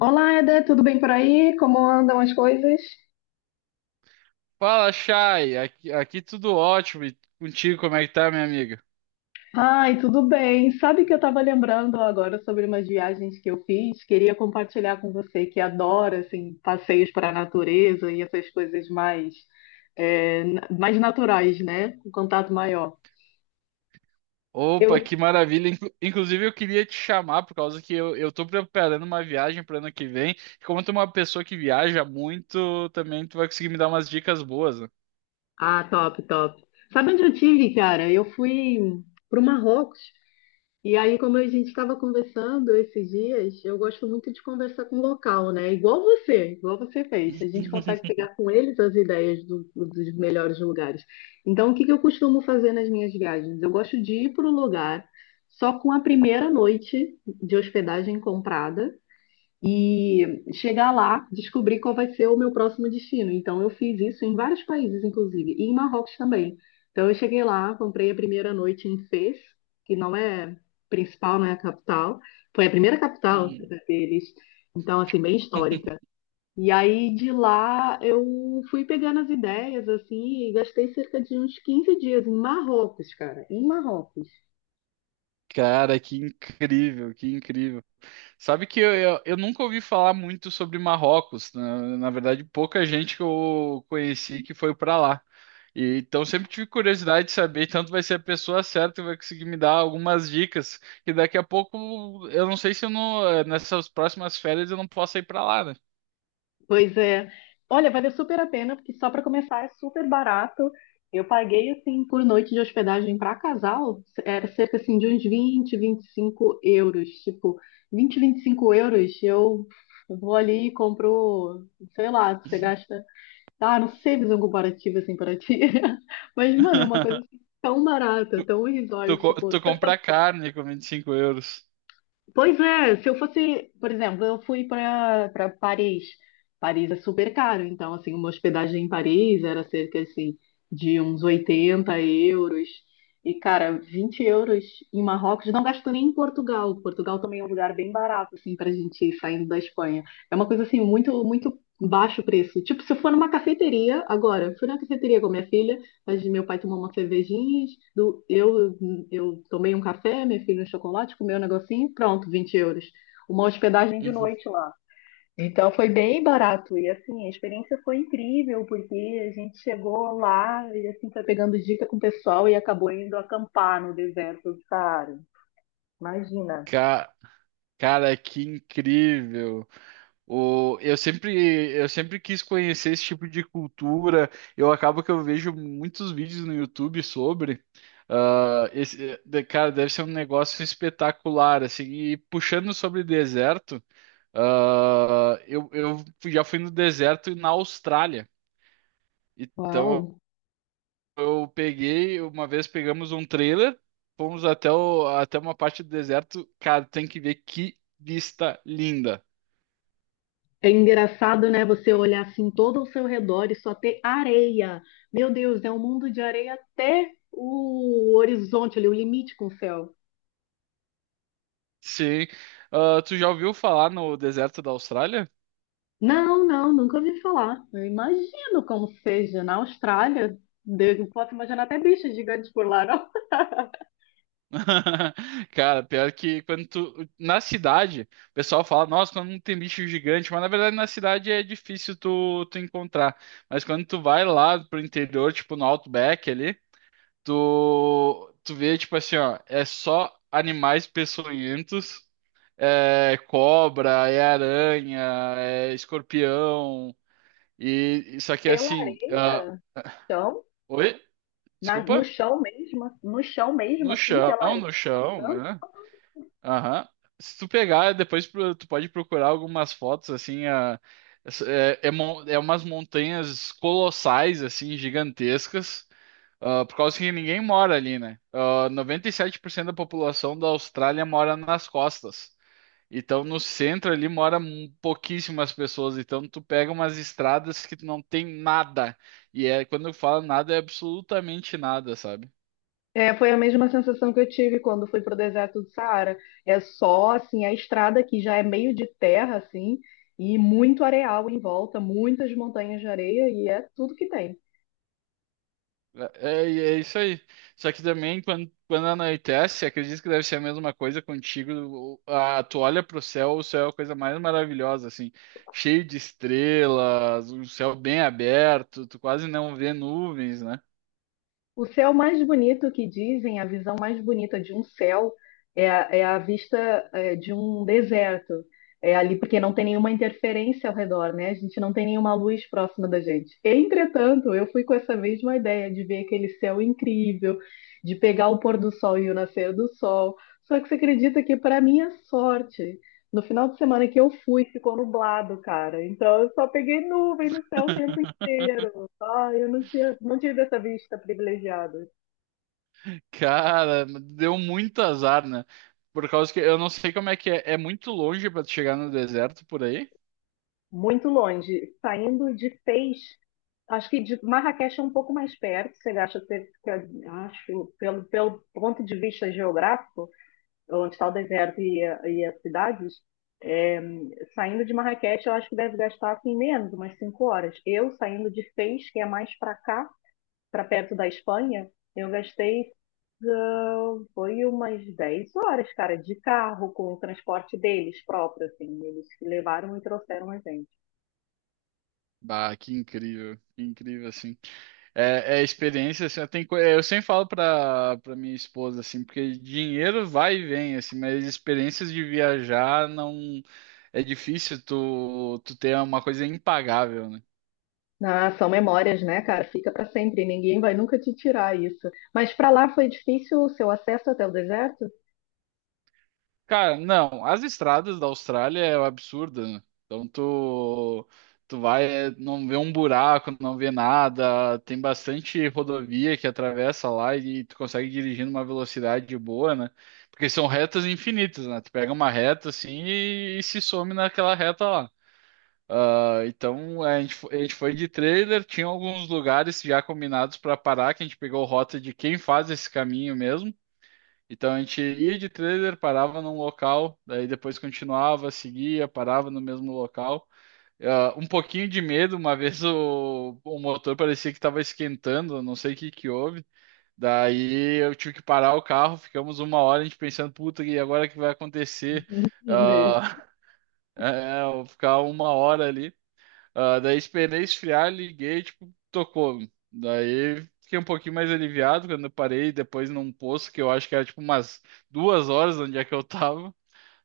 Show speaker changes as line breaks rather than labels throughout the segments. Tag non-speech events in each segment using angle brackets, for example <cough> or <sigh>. Olá, Eder, tudo bem por aí? Como andam as coisas?
Fala, Chay. Aqui tudo ótimo. E contigo, como é que tá, minha amiga?
Ai, tudo bem. Sabe que eu estava lembrando agora sobre umas viagens que eu fiz? Queria compartilhar com você que adora assim, passeios para a natureza e essas coisas mais, mais naturais, né? Com contato maior.
Opa,
Eu...
que maravilha. Inclusive, eu queria te chamar por causa que eu tô preparando uma viagem para ano que vem. E como tu é uma pessoa que viaja muito, também tu vai conseguir me dar umas dicas boas, né?
Ah, top, top. Sabe onde eu tive, cara? Eu fui para o Marrocos. E aí, como a gente estava conversando esses dias, eu gosto muito de conversar com local, né? Igual você fez. A gente consegue
<laughs>
pegar com eles as ideias dos melhores lugares. Então, o que que eu costumo fazer nas minhas viagens? Eu gosto de ir para o lugar só com a primeira noite de hospedagem comprada e chegar lá, descobrir qual vai ser o meu próximo destino. Então, eu fiz isso em vários países, inclusive, e em Marrocos também. Então, eu cheguei lá, comprei a primeira noite em Fez, que não é principal, não é a capital. Foi a primeira capital, né, deles, então, assim, bem histórica. E aí, de lá, eu fui pegando as ideias, assim, e gastei cerca de uns 15 dias em Marrocos, cara, em Marrocos.
Cara, que incrível, que incrível. Sabe que eu nunca ouvi falar muito sobre Marrocos. Na verdade, pouca gente que eu conheci que foi para lá. E, então, sempre tive curiosidade de saber. Tanto vai ser a pessoa certa que vai conseguir me dar algumas dicas. Que daqui a pouco, eu não sei se eu não, nessas próximas férias eu não posso ir para lá, né?
Pois é. Olha, valeu super a pena, porque só para começar é super barato. Eu paguei, assim, por noite de hospedagem para casal, era cerca, assim, de uns 20-25 euros. Tipo, vinte vinte e cinco euros, eu vou ali e compro, sei lá, você gasta... Ah, não sei fazer um comparativo, assim, para ti. <laughs> Mas, mano, é uma coisa,
<laughs>
assim, tão barata,
Tu,
tão
tu,
resort,
co-
tipo...
tu compra carne com 25 euros.
Pois é, se eu fosse, por exemplo, eu fui para Paris. Paris é super caro, então assim, uma hospedagem em Paris era cerca assim de uns 80 euros. E cara, 20 euros em Marrocos, não gasto nem em Portugal. Portugal também é um lugar bem barato assim pra gente ir saindo da Espanha. É uma coisa assim muito muito baixo o preço. Tipo, se eu for numa cafeteria agora, eu fui na cafeteria com minha filha, mas meu pai tomou uma cervejinha, do, eu tomei um café, meu filho um chocolate, comeu um negocinho, pronto, 20 euros. Uma hospedagem de
Uhum.
noite lá. Então foi bem barato e, assim, a experiência foi incrível, porque a gente chegou lá e assim foi pegando dica com o pessoal e acabou indo acampar no deserto do Saara. Imagina.
Ca- Cara, que incrível. O, eu sempre, eu sempre quis conhecer esse tipo de cultura. Eu acabo que eu vejo muitos vídeos no YouTube sobre. Cara, deve ser um negócio espetacular, assim. E puxando sobre deserto, já fui no deserto na Austrália. Então
Uau!
uma vez pegamos um trailer, fomos até uma parte do deserto. Cara, tem que ver que vista linda.
É engraçado, né? Você olhar assim todo ao seu redor e só ter areia. Meu Deus, é um mundo de areia até o horizonte ali, o limite com o céu.
Sim. Ah, tu já ouviu falar no deserto da Austrália?
Não, não, nunca ouvi falar. Eu imagino como seja na Austrália. Deus, eu posso imaginar até bichos gigantes por lá, não?
<laughs> Cara, pior que quando tu. Na cidade, o pessoal fala, nossa, quando não tem bicho gigante, mas na verdade na cidade é difícil tu encontrar. Mas quando tu vai lá pro interior, tipo no Outback ali, tu vê, tipo assim, ó, é só animais peçonhentos, é cobra, é aranha, é escorpião, e isso aqui é
Pela
assim.
areia, então,
Oi?
no
Desculpa?
chão mesmo, no chão mesmo,
No
assim,
chão,
pela areia.
no chão, né? Aham. Se tu pegar, depois tu pode procurar algumas fotos, assim, a, é, é, mon- é umas montanhas colossais, assim, gigantescas, por causa que ninguém mora ali, né? Ah, 97% da população da Austrália mora nas costas. Então, no centro ali mora pouquíssimas pessoas. Então, tu pega umas estradas que tu não tem nada. Quando eu falo nada, é absolutamente nada, sabe?
É, foi a mesma sensação que eu tive quando fui para o deserto do Saara. É só assim a estrada que já é meio de terra assim e muito areal em volta, muitas montanhas de areia e é tudo que tem.
É isso aí. Só que também, quando anoitece, acredito que deve ser a mesma coisa contigo. Tu olha pro céu, o céu é a coisa mais maravilhosa, assim, cheio de estrelas, um céu bem aberto, tu quase não vê nuvens, né?
O céu mais bonito, que dizem, a visão mais bonita de um céu é a, é a vista, é, de um deserto. É ali porque não tem nenhuma interferência ao redor, né? A gente não tem nenhuma luz próxima da gente. Entretanto, eu fui com essa mesma ideia de ver aquele céu incrível, de pegar o pôr do sol e o nascer do sol. Só que você acredita que, para minha sorte, no final de semana que eu fui, ficou nublado, cara. Então eu só peguei nuvem no céu o tempo
<laughs>
inteiro. Ah, eu não tinha, não tive essa vista privilegiada.
Cara, deu muito azar, né? Por causa que eu não sei como é que é muito longe pra tu chegar no deserto por aí.
Muito longe. Saindo de Fez, acho que de Marrakech é um pouco mais perto. Você acha que fica, acho, pelo, pelo ponto de vista geográfico, onde está o deserto e, e as cidades, é, saindo de Marrakech, eu acho que deve gastar assim, menos, umas 5 horas. Eu, saindo de Fez, que é mais para cá, para perto da Espanha, eu gastei. Ah, foi umas 10 horas, cara, de carro, com o transporte deles próprio, assim. Eles levaram e trouxeram a gente.
Bah, que incrível, assim. É experiência, assim, eu sempre falo pra minha esposa, assim, porque dinheiro vai e vem, assim, mas experiências de viajar não, é difícil tu ter uma coisa impagável, né?
Ah, são memórias, né, cara? Fica pra sempre. Ninguém vai nunca te tirar isso. Mas pra lá foi difícil o seu acesso até o deserto?
Cara, não, as estradas da Austrália é um absurdo, né? Então tu vai, não vê um buraco, não vê nada, tem bastante rodovia que atravessa lá e tu consegue dirigir numa velocidade boa, né? Porque são retas infinitas, né? Tu pega uma reta assim e se some naquela reta lá. Ah, então a gente foi de trailer, tinha alguns lugares já combinados para parar, que a gente pegou rota de quem faz esse caminho mesmo. Então a gente ia de trailer, parava num local, daí depois continuava, seguia, parava no mesmo local. Ah, um pouquinho de medo, uma <laughs> vez o motor parecia que estava esquentando, eu não sei o que que houve. Daí eu tive que parar o carro, ficamos uma hora a gente pensando, puta, e agora o que vai acontecer?
<laughs> Mesmo.
Ah, <laughs> eu ficar uma hora ali. Ah, daí esperei esfriar, liguei, tipo, tocou. Daí fiquei um pouquinho mais aliviado quando eu parei depois num posto que eu acho que era tipo umas 2 horas onde é que eu tava.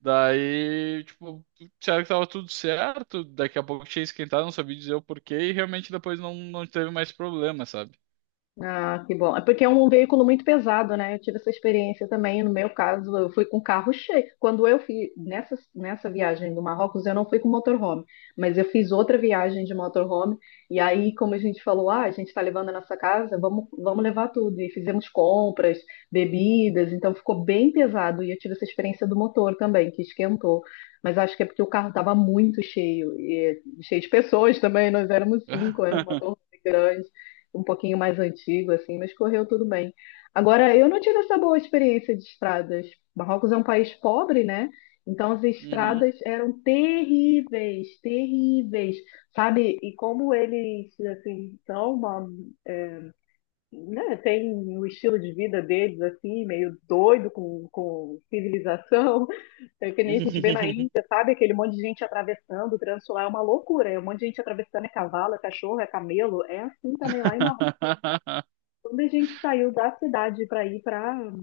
Daí, tipo, disseram que tava tudo certo, daqui a pouco tinha esquentado, não sabia dizer o porquê, e realmente depois não teve mais problema, sabe?
Ah, que bom. É porque é um veículo muito pesado, né? Eu tive essa experiência também. No meu caso, eu fui com carro cheio. Quando eu fiz nessa, nessa viagem do Marrocos, eu não fui com motorhome, mas eu fiz outra viagem de motorhome. E aí, como a gente falou, ah, a gente está levando a nossa casa, vamos levar tudo. E fizemos compras, bebidas, então ficou bem pesado. E eu tive essa experiência do motor também, que esquentou. Mas acho que é porque o carro estava muito cheio, e cheio de pessoas também. Nós éramos cinco, era um
<laughs>
motor grande, um pouquinho mais antigo, assim, mas correu tudo bem. Agora, eu não tive essa boa experiência de estradas. Marrocos é um país pobre, né? Então as
Uhum.
estradas eram terríveis, terríveis, sabe? E como eles assim são uma, né, tem o estilo de vida deles assim, meio doido com, civilização, <laughs> é que nem a gente vê na Índia, sabe? Aquele monte de gente atravessando, o trânsito lá é uma loucura, é um monte de gente atravessando, é cavalo, é cachorro, é camelo, é assim também lá em Marrocos.
<laughs>
Quando a gente saiu da cidade para ir para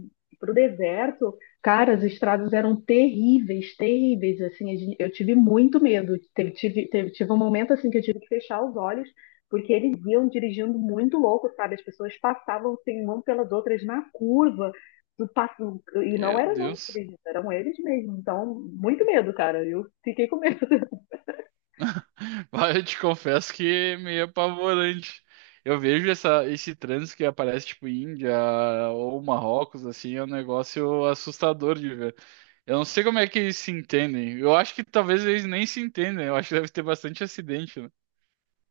o deserto, cara, as estradas eram terríveis, terríveis, assim, eu tive muito medo, tive um momento, assim, que eu tive que fechar os olhos, porque eles iam dirigindo muito louco, sabe, as pessoas passavam, assim, uma pelas outras na curva, do passo, e não
Meu
era nós que
Deus.
dirigindo, eram eles mesmo, então, muito medo, cara, eu fiquei com medo.
<laughs> Olha, eu te confesso que é meio apavorante. Eu vejo esse trânsito que aparece, tipo, Índia ou Marrocos, assim, é um negócio assustador de ver. Eu não sei como é que eles se entendem. Eu acho que talvez eles nem se entendem. Eu acho que deve ter bastante acidente, né?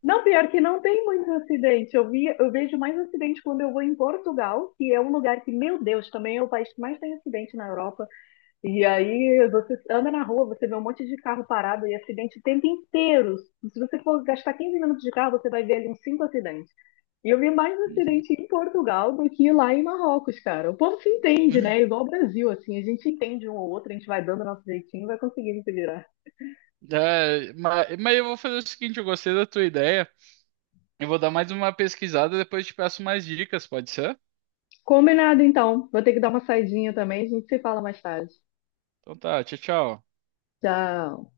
Não, pior que não tem muito acidente. Eu vi, eu vejo mais acidente quando eu vou em Portugal, que é um lugar que, meu Deus, também é o país que mais tem acidente na Europa. E aí você anda na rua, você vê um monte de carro parado e acidente o tempo inteiro. Se você for gastar 15 minutos de carro, você vai ver ali uns cinco acidentes. E eu vi mais acidente
<laughs>
em Portugal do que lá em Marrocos, cara. O povo se entende,
Uhum.
né? Igual o Brasil, assim, a gente entende um ou outro, a gente vai dando nosso jeitinho e vai conseguindo se virar.
É, mas eu vou fazer o seguinte, eu gostei da tua ideia. Eu vou dar mais uma pesquisada, depois te peço mais dicas, pode ser?
Combinado, então. Vou ter que dar uma saidinha também, a gente se fala mais tarde.
Então tá, tchau, tchau.
Tchau.